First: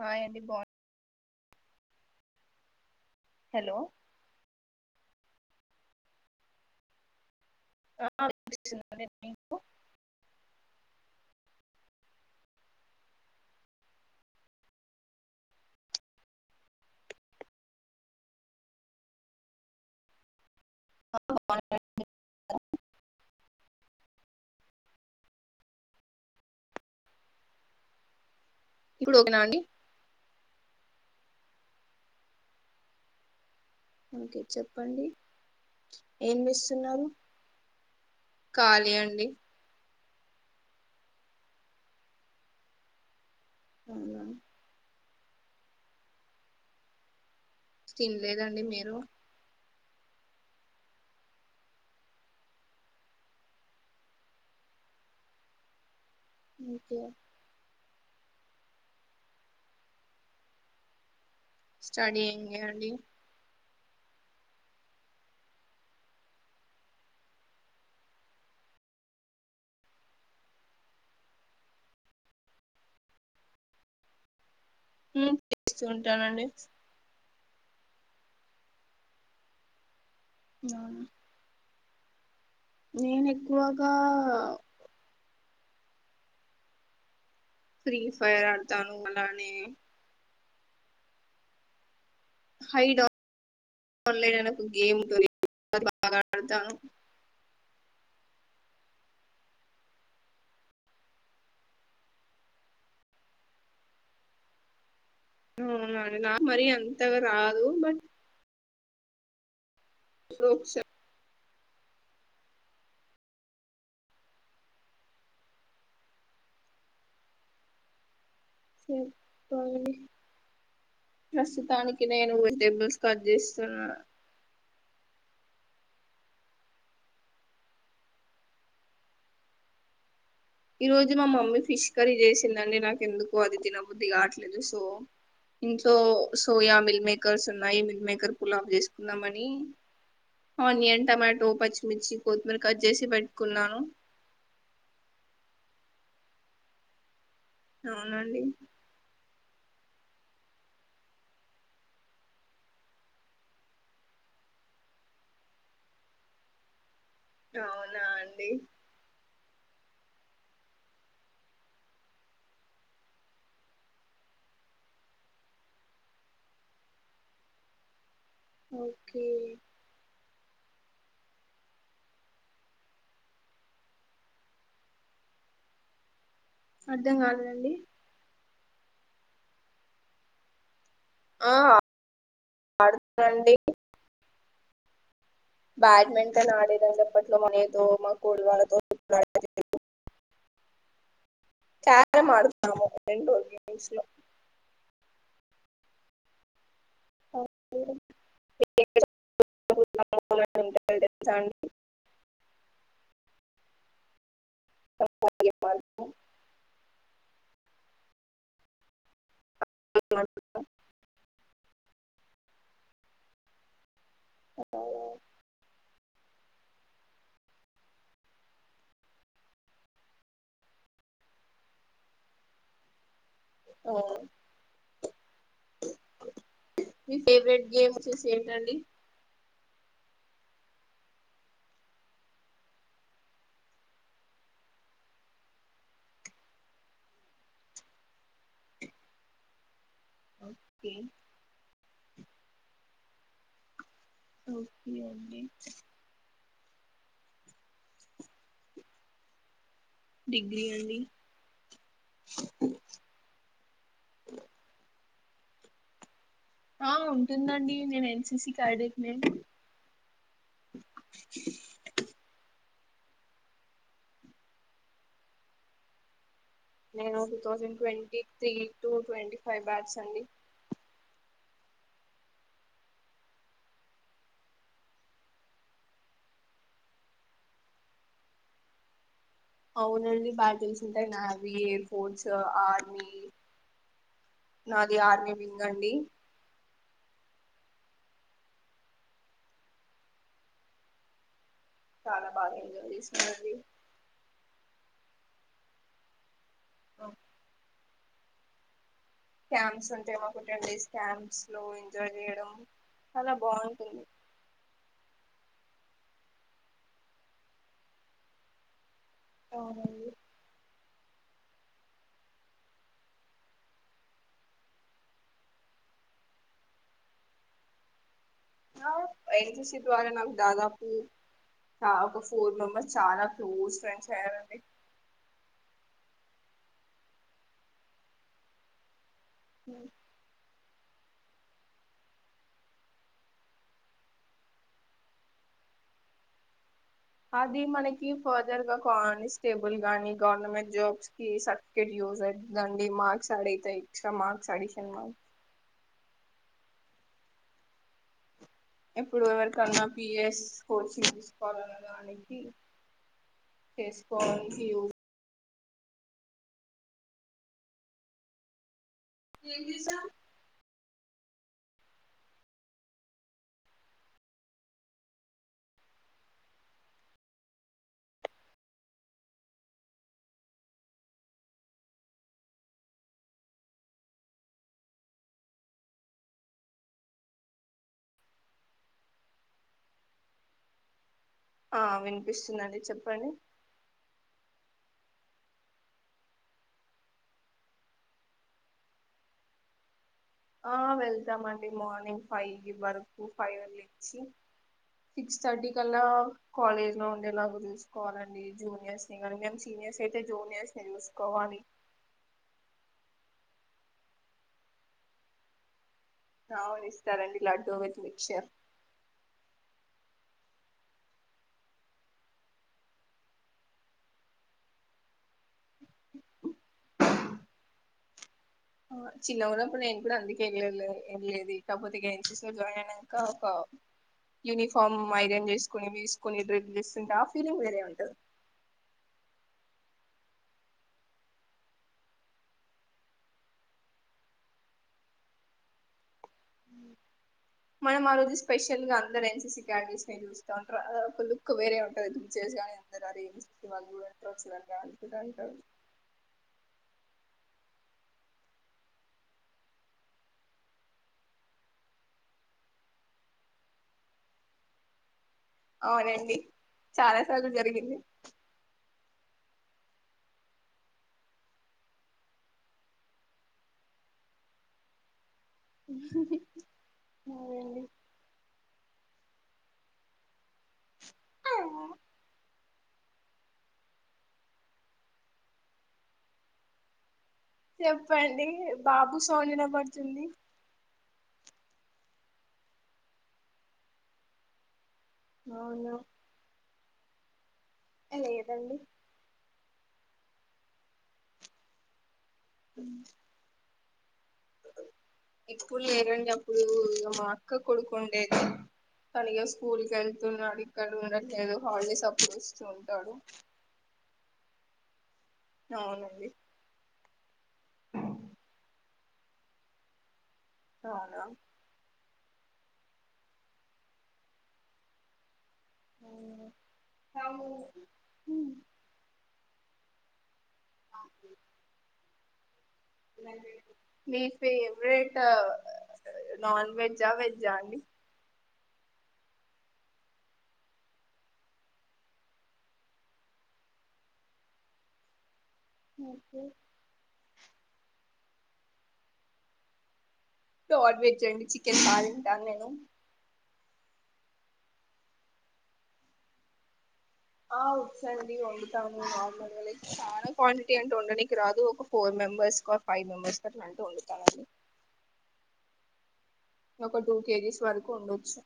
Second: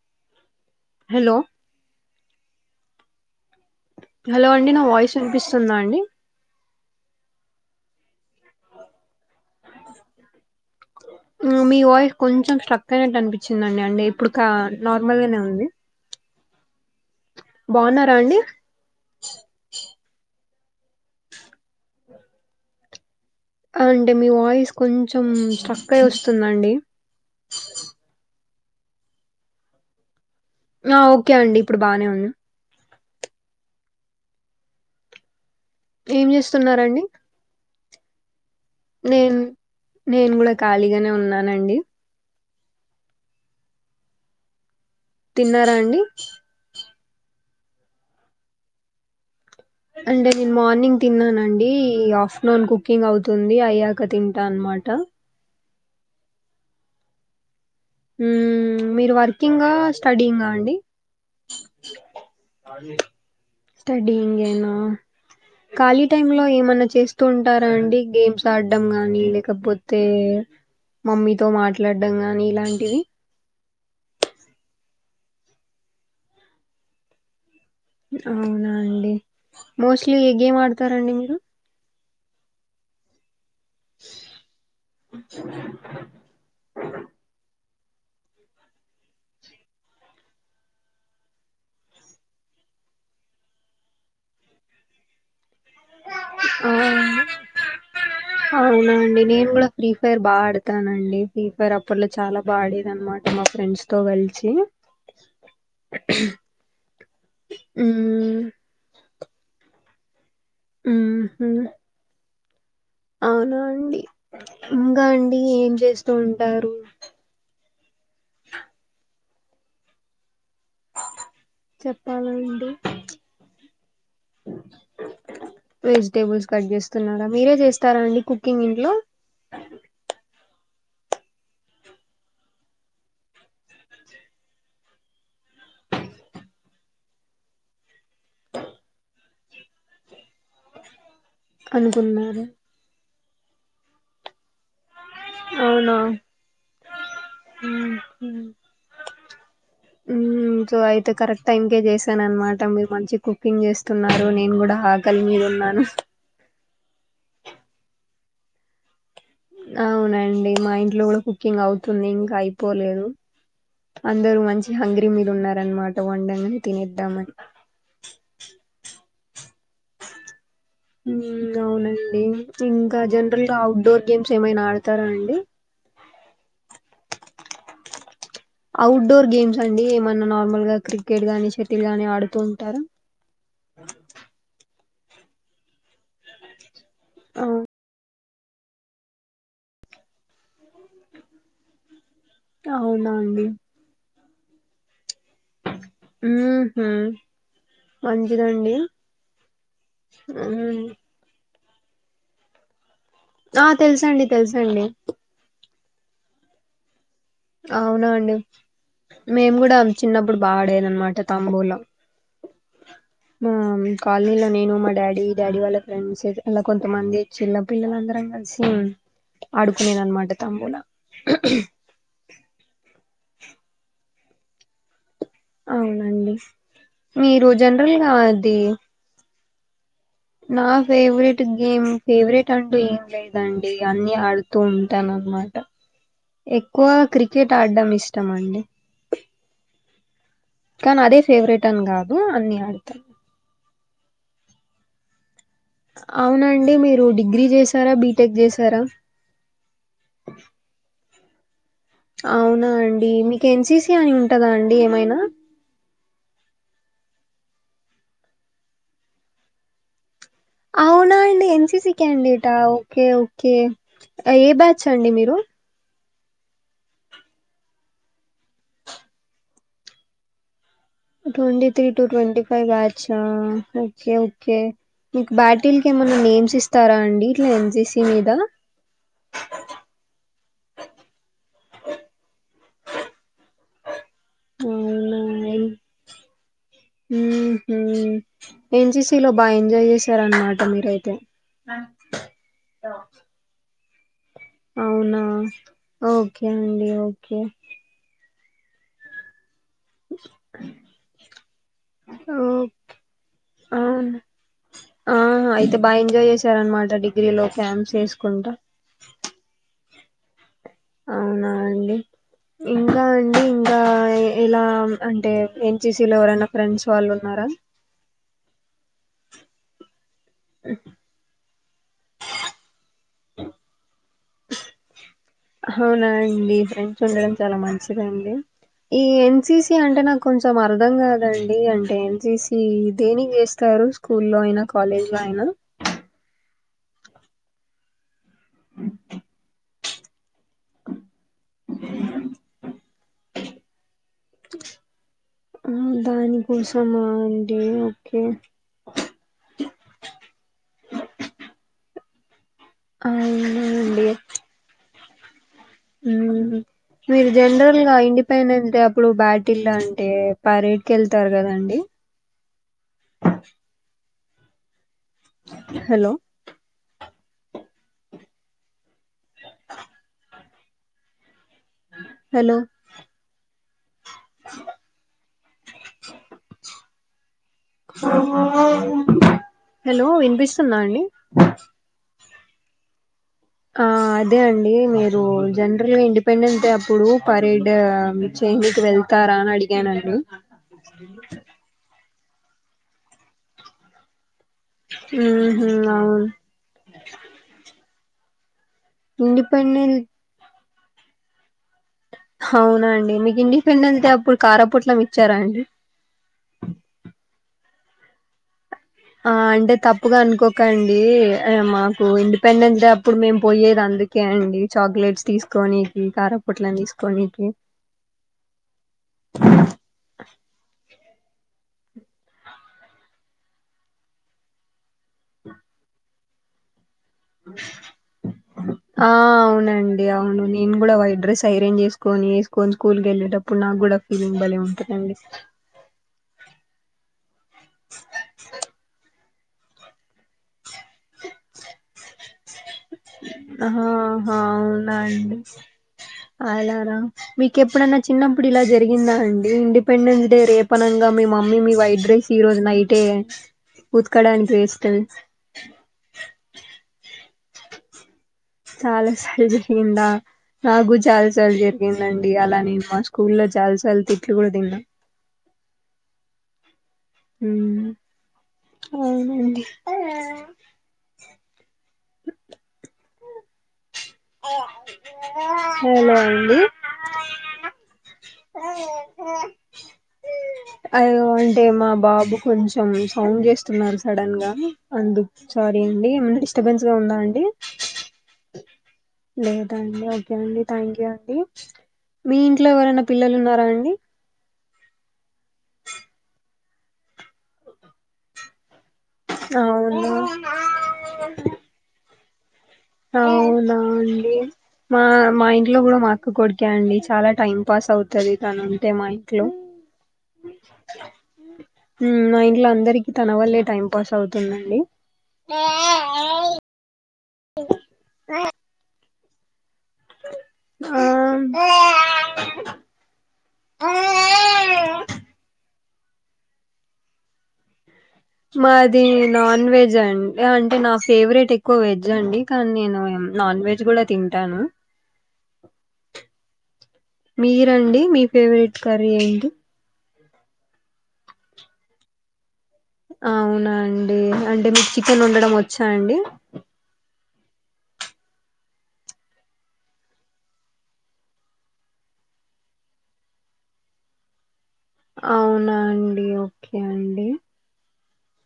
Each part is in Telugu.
హాయ్ అండి బా హలో హలో హలో అండి నా వాయిస్ అనిపిస్తుందా అండి ఆ [unintelligible] మీ వాయిస్ కొంచెం స్ట్రక్ అయినట్టు అనిపించిందండి అంటె ఇప్పుడు క నార్మల్గానే ఉంది బాగున్నారా అండి అంటే మీ వాయిస్ కొంచెం స్ట్రక్ అయి వస్తుందండి ఇప్పుడు ఓకే నా అండి ఆ ఓకే అండి ఇప్పుడు బానే ఉంది ఓకే చెప్పండి ఏం చేస్తున్నారు ఖాళీ అండి నేను నేను కూడా ఖాళీగానే ఉన్నానండి అవునా తిన్నారా అండి తినలేదండి మీరు అంటే నేను మార్నింగ్ తిన్నానండి ఆఫ్టర్నూన్ కుకింగ్ అవుతుంది అయ్యాక తింటాను అనమాట ఓకే ఉమ్ మీరు వర్కింగా స్టడీ ఇంగా అండి స్టడీ ఇంగే అండి స్టడీ ఇంగ్గేన ఖాళీ టైమ్ లో ఏమన్నా చేస్తూ ఉంటారా అండి గేమ్స్ ఆడడం గానీ లేకపోతే ఆ మమ్మీ తో మీతో మాట్లాడం గాని ఇలాంటివి హు చేస్తూ ఉంటానండి అవునా అండి మోస్ట్లీ అవునా, ఆడతారండి మీరు నేను ఎక్కువగా ఫ్రీ ఫైర్ ఆడుతాను అలానే హై [unintelligible] ఆ అవునా అండి నేను కూడా ఫ్రీ ఫైర్ బాగా ఆడతానండి ఫ్రీ ఫైర్ అప్పట్లో చాల [unintelligible] మా ఫ్రెండ్స్ తో కలిసి హమ్ అవునండి నాకు మరి అంతగా రాదు బట్ ఉ [unintelligible] ఉహు అవునా అండి ఇంగా అండి ఏం చేస్తూ ఉంటారు చెప్పండి ప్రస్తుతానికి నేను చెప్పాలండి వెజిటేబుల్స్ కట్ చేస్తున్నా వెజిటేబుల్స్ కట్ చేస్తున్నారా మీరే చేస్తార అండి కుకింగ్ ఇంట్లో ఈ రోజు మా మమ్మీ ఫిష్ కర్రీ చేసిందండి నాక ఎందుకు అది తినబుద్ధి కాట్లేదు సో ఇంట్లో సోయా మిల్క్ మేకర్స్ ఉన్నాయి మిల్క్ మేకర్ పులావు చేసుకున్నామని ఆనియన్ టమాటో పచ్చిమిర్చి అనుకున్నారు కొత్తిమీర కట్ చేసి పెట్టుకున్న అవున అవునండి ఉ అయితే కరెక్ట్ టైంకే చేసాను అన్న మాట మీరు మంచిగా కుకింగ్ చేస్తున్నారు నేను గూడ [unintelligible] మీద ఉన్నాను అవునా అండి అవునండి మా ఇంట్లో కూడా కుకింగ్ అవుతుంది ఇంకా అయిపోలేదు అందరు మంచి హంగరీ మీద ఉన్నారనమాట వండగానే తినేద్దామని ఓకే అవునండి ఇంకా జనరల్గా ఔట్డోర్ గేమ్స్ ఏమైనా ఆడతారా అండి అర్ధం కాలేదండి అఔట్ డోర్ గేమ్స్ అండి ఏమన్నా నార్మల్ గా క్రికెట్ గాని ఆ షటిల్ గాని ఆడుతూ ఉంటార [unintelligible] ఆ, [unintelligible] అవునా అండి [unintelligible] ఉహు లో మంచిదండి ఆ ఉంటాయి [unintelligible] ఆ తెలుసండి తెలుసండి ఓ అవునా అండి మేము కూడా చిన్నప్పుడు బాడేది అనమాట తాంబూలాం మా కాలనీలో నేను మా డాడీ డాడీ వాళ్ళ ఫ్రెండ్స్తే అలా కొంతమంది చిన్న పిల్లలందరం కలిసి ఆడుకునేదన్న మాట తంబులా [inaudible] ఆ అవునండి మీ మీరు ఫేవరెట్ జనరల్ గా గేమ్చ్చసి అది ఏంటండి నా ఫేవరెట్ గేమ్ ఫేవరెట్ అంటూ ఏం లేదండి అన్ని ఆడుతూ ఉంటాను అన్నమాట ఆ ఎక్కువ క్రికెట్ ఆడడం ఇష్టం అండి ఓకే కనీ అదే ఫేవరెట్ అని కాదు అన్ని ఆడతా ఓకే అండి అవునండి మీరు డిగ్రీ చేశారా బీటెక్ చేశారా డిగ్రీ అండి అవునా అండి మీకు ఎన్సిసి అని ఉంటాదా అండి ఏమైనా ఆ ఉంటుందండి నేను ఎన్సిసి క్యాడెట్ నీ అవునా అండి ఎన్సిసి క్యాండిడేటా ఓకే ఓకే ఏ బ్యాచ్ అండి మీరు నేను two thousand twenty three to twenty five batches అండి twenty three to twenty five batch ఆ ఓకే ఓకే మీకు బ్యాటిల్కి ఏమైన్నా నేమ్స్ ఇస్తారా అండి ఇట్లా ఎన్సిసి మీద అవునండి బాటిల్స్ ఉంటాయి నావీ ఎయిర్ ఫోర్స్ ఆర్మీ నాది అవునా ఆర్మీ మిందా అండి ఉమ్ హు ఎన్సిసిలో బాగా ఎంజాయ్ చేశారన్నమాట మీరైతే చాలా బాగా ఎంజాయ్ చేసినానండి అవునా ఓకే అండి ఓకే క్యాంప్స్ ఉంటాయి మాకు టెన్ డేస్ క్యాంప్స్ లో ఎంజాయ్ ఓ చేయడం చాలా బాగుంటుంది అవును ఆ అయితే బాగా ఎంజాయ్ చేసారనమాట డిగ్రీలో క్యామ్స్ చేసుకుంటా అవునండి అవునా అండి ఇంకా అండి ఇంకా ఇలా అంటే ఎన్సిసి లో ఎవరైనా ఫ్రెండ్స్ వాళ్ళు ఉన్నారా ఆ ఎన్సిసీ ద్వారా నాకు దాదాపు చ ఒక ఫోర్ మెంబర్స్ చాలా క్లోజ్ ఫ్రెండ్స్ అయ్యారండి అవునా అండి ఫ్రెండ్స్ ఉండడం చాలా మంచిదండి ఈ ఎన్సిసి అంటే నాకు కొంచెం అర్థం కాదండి అంటే ఎన్సిసి దేనికి చేస్తారు స్కూల్లో అయినా కాలేజ్ లో అయినా అది మనకి ఫర్దర్ గా కానిస్టేబుల్ గాని గవర్నమెంట్ జాబ్స్ కి స ర్టిఫికెట్ యూస్ అయితాదండి మార్క్స్ అడైతే ఎక్స్ట్రా మార్క్స్ అడిషన్ మార్ [unintelligible] ఆమ్ దాని కోసమా అండి ఓకే ఎప్పుడు ఎవరికన్నా పిఎఎస్ కోచింగ్ తీసుకోవాలన్న దానికి అవునా చేసుకొనికి యూస్ ఉహు మీరు జనరల్ గా ఇండిపెండెన్స్ అప్పుడు బ్యాటిల్లు అంటే పరేడ్ కి వెళ్తారు కదండి హలో [inaudible] హలో హెలో వినిపిస్తుంద అండి ఆ వినిపిస్తుందండి చెప్పండి ఆ అదే అండి మీరు జనరల్గా ఇండిపెండెంట్ డే అప్పుడు పరేడ్ మీకు చేంకి వెళ్తు తార అని అడిగానండి ఆ వెళ్తామండి మార్నింగ్ ఫైవ్ వరకు ఫైవ్ నుంచి సిక్స్ ఊహూ థర్టీ కల్లా అవును కాలేజ్ లో ఉండేలాగ చూసుకోవాలండి జూనియర్స్ ని కానీ మేము ఇండిపెండెన్ సీనియర్స్ అయితే జూనియర్స్ ని చూసుకోవాలి హ అవునా అండి మీకు ఇండిపెండెన్స్ డే అప్పుడు కారం పోట్లం ఇచ్చార అండి అ అవును ఇస్తారండి లడ్డూ విత్ మిక్స ర్ ఆ అంటే తప్పుగ అనుకోకండి మాకు ఇండిపెండెన్స్ డే అప్పుడు మేము పోయేది అందు కే అండి చాక్లెట్స్ తీసుకోనినికి కారా పొట్లం తీసుకోనినికి ఆ చిన్నగ ఊన్నప్పుడు నేను కూడా అండి వెళ్లేదు ఇకపోతేకిగా ఎన్సీసి జాయిన్ అయినాక ఒక యూనిఫామ్ ఐరన్ చేసుకుని వేసుకుొని డ్రెస్లు చేస్తుంటే ఆ ఫీలింగ్ వేరే ఉంటది ఆ అవునండి అవును నేను కూడా వయిట్ డ్రెస్ అయిరన్ చేసుకొని వేసుకొని స్కూల్ క వెళ్ళేటప్పుడు నాకు కూడా ఉమ్ భలే ఉంటది అండి మనం ఆ రోజు స్పెషల్ గా అందరు ఎన్ సి సి క్యాండీస్ నె చూస్త ఉంటారు అ ఒక లుక్ వేరే ఉంటది చూే గాని గాడి ఆహా [unintelligible] అనుకుంటా ఉంటారు అ ఎలార మీకు ఎప్పుడన్నా చిన్నప్పుడు ఇలా జరిగిందా అండి ఇండిపెండెన్స్ డే రేపనంగా మీ మమ్మీ మీ వైట్ డ్రస్ ఈ రోజు నైటే ఉతుకడానికి వేసి అవునండి చాలా సార్లు జరిగింది చాల సార్లు జరిగింద నాకు చాలా సార్లు జరిగిందండి అలా నేను మా స్కూల్లో చాలా సార్లు తిట్లు కూడా తిన్నాను అవునండి ఉమ్ అవునండి అవు హెలో అండి చెప్పండి బాబు సౌండ్ వినపడుతుంది అ అంటే మా బాబు కొంచెం సౌండ్ చేస్తున్నారు సడన్ గా అందుకు స్వారీ అవునా అండి ఏమన్న డిస్టర్బెన్స్ గా ఉందా అండి లేదండి లేదాండి ఓకే అండి థ్యాంక్ యూ అండి మీ ఇంట్లో ఎవరన్నా పిల్లలు ఉన్నారా అండి ఇప్పుడు లేరండి అప్పుడు ఇగ మా అక్క కొడుకు ఉండేది కనిగా అవునా స్కూల్కి వెళ్తున్నాడు ఇక్కడ ఉండట్లేదు హాలిడేస్ అప్పుడు వస్తు. అవునా అండి మా మా ఇంట్లో కూడా మా అవునండి అక్క కొడుకే అండి చాలా టైం పాస్ అవుతది తను ఉంటే మా ఇంట్లో అవునా మా ఇంట్లో అందరికి తన వల్లే టైం పాస్ అవుతుందండి కవు అయ ఆ మాకు మీ ఫేవరెట్ నాన్ వెజా వెజా అండి మాది నాన్ వెజ్ అండి అంటే నా ఫేవరెట్ ఎక్కువ వెజ్ అండి కానీ నేను నాన్ వెజ్ గూడా తింటాను ఓకే మీరండి మీ ఫేవరెట్ కర్రీ ఏంటి నాన్ వెజ్ అండి చికెన్ బాగతింటాను నేను అవునాండి అంటే మీకు చికెన్ వొండడం వచ్చా అండి ఆ వచ్చండి వండుతాము నార్మల్ గా లేక్ చాలా క్వాంటిటీ అంటే వండడానికి రాదు ఒక ఫోర్ మెంబర్స్ క్ ఫైవ్ మెంబర్స్ గట్ల అంటూ వండుతానండి అవునా అండి ఒ ఒక టూ కేజీస్ వరకు ఉండొచ్చు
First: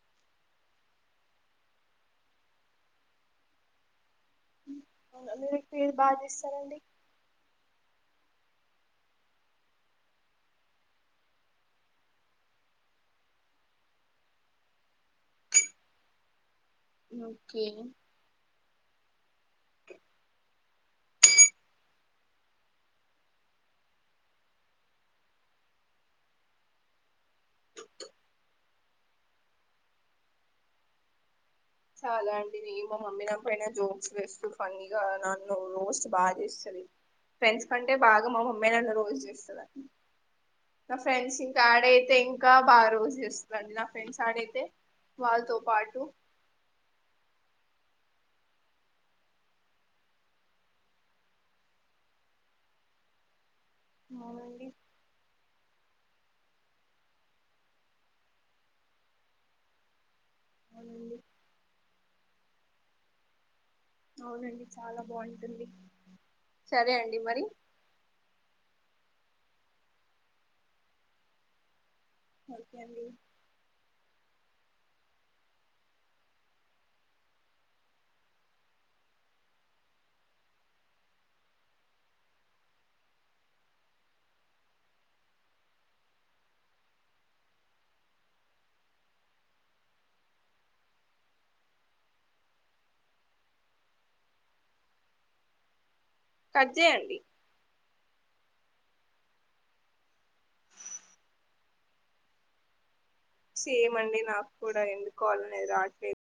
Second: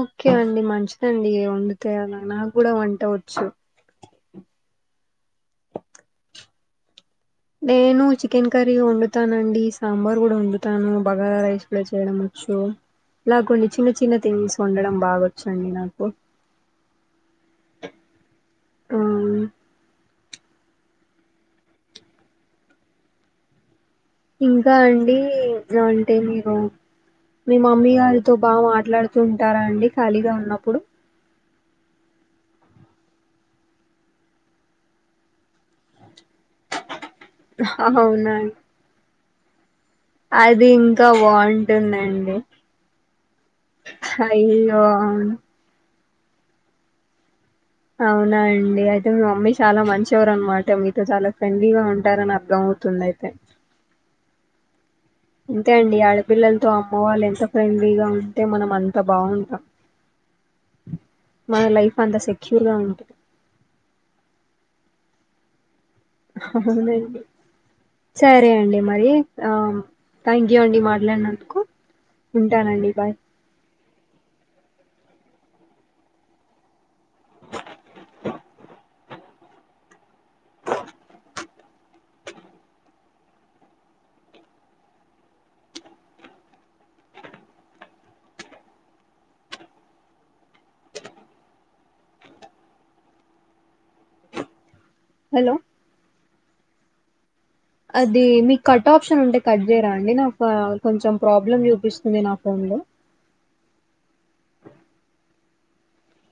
ఓకే అండి మంచిదండి వండితే అలా నా గూడా వంటవచ్చు మీరు ఎక్కువ ఏది బాగ చేస్తారండి నేను చికెన్ కర్రీ వండుతానండి సాంబార్ గూడా వండుతాను బగారా రైస్ గూడా చేయడం వచ్చు ఇలా కొన్ని చిన్న చిన్న థింగ్స్ వొండడం బాగొచ్చండి నాకు ఓకే కాని ఇంకా అండి అంటే మీరు మీ మమ్మీ గారితో బాగా మాట్లాడుతూ ఉంటారా అండి ఖాళీగా ఉన్నప్పుడు చాలా అండి నే మా మమ్మీ నాపైనా జోక్స్ వేస్తూ ఫన్నీగా నన్ను రోస్ట్ బాగ చేస్తది [inaudible] ఫ్రెండ్స్ కంటే బాగా అవునా మా అండి, మమ్మి నన్ను రోజు చేస్త అది నా ఇంకా ఫ్రెండ్స్ ఇంకా ఆడైతే బాగుంటుందండి ఇంకా బాగా రోజు చేస్తదండి నా ఫ్రెండ్స్ ఆడైతే అయ్యో అవును వాళ్ళతో పాటు అవునా అండి అయితే మీ మమ్మీ చాలా మంచోరు అనమాట మీతో చాలా ఫ్రెండ్లీగా ఉంటారని అర్థంమవ్ తుంది అయితే అవునండి అంతే అండి ఆడపిల్లలతో అమ్మ వాళ్ళు ఎంత ఫ్రెండ్లీగా ఉంటే మనం అంత బాగుంటాం అవునండి మన లైఫ్ అంత సెక్యూర్ గా ఉంటది అవునండి చాలా బాగుంటుంది హ సరే అండి అవునండి మరి సరే అండి మరి ఆ థ్యాంక్ యూ అండి మాట్లాడినందుకు ఓకే ఉంటానండి అండి బాయ్ హలో కట్ జేయండి అది మీక్ కట్ ఆప్షన్ ఉంటే కట్ చేయరా అండి నాకు కొంచెం ప్రాబ్లమ్ చూపిస్తుంది నా ఫోన్ లో సేమ్ అండి నాకు కూడా ఎందుకో అది రాట్లేదు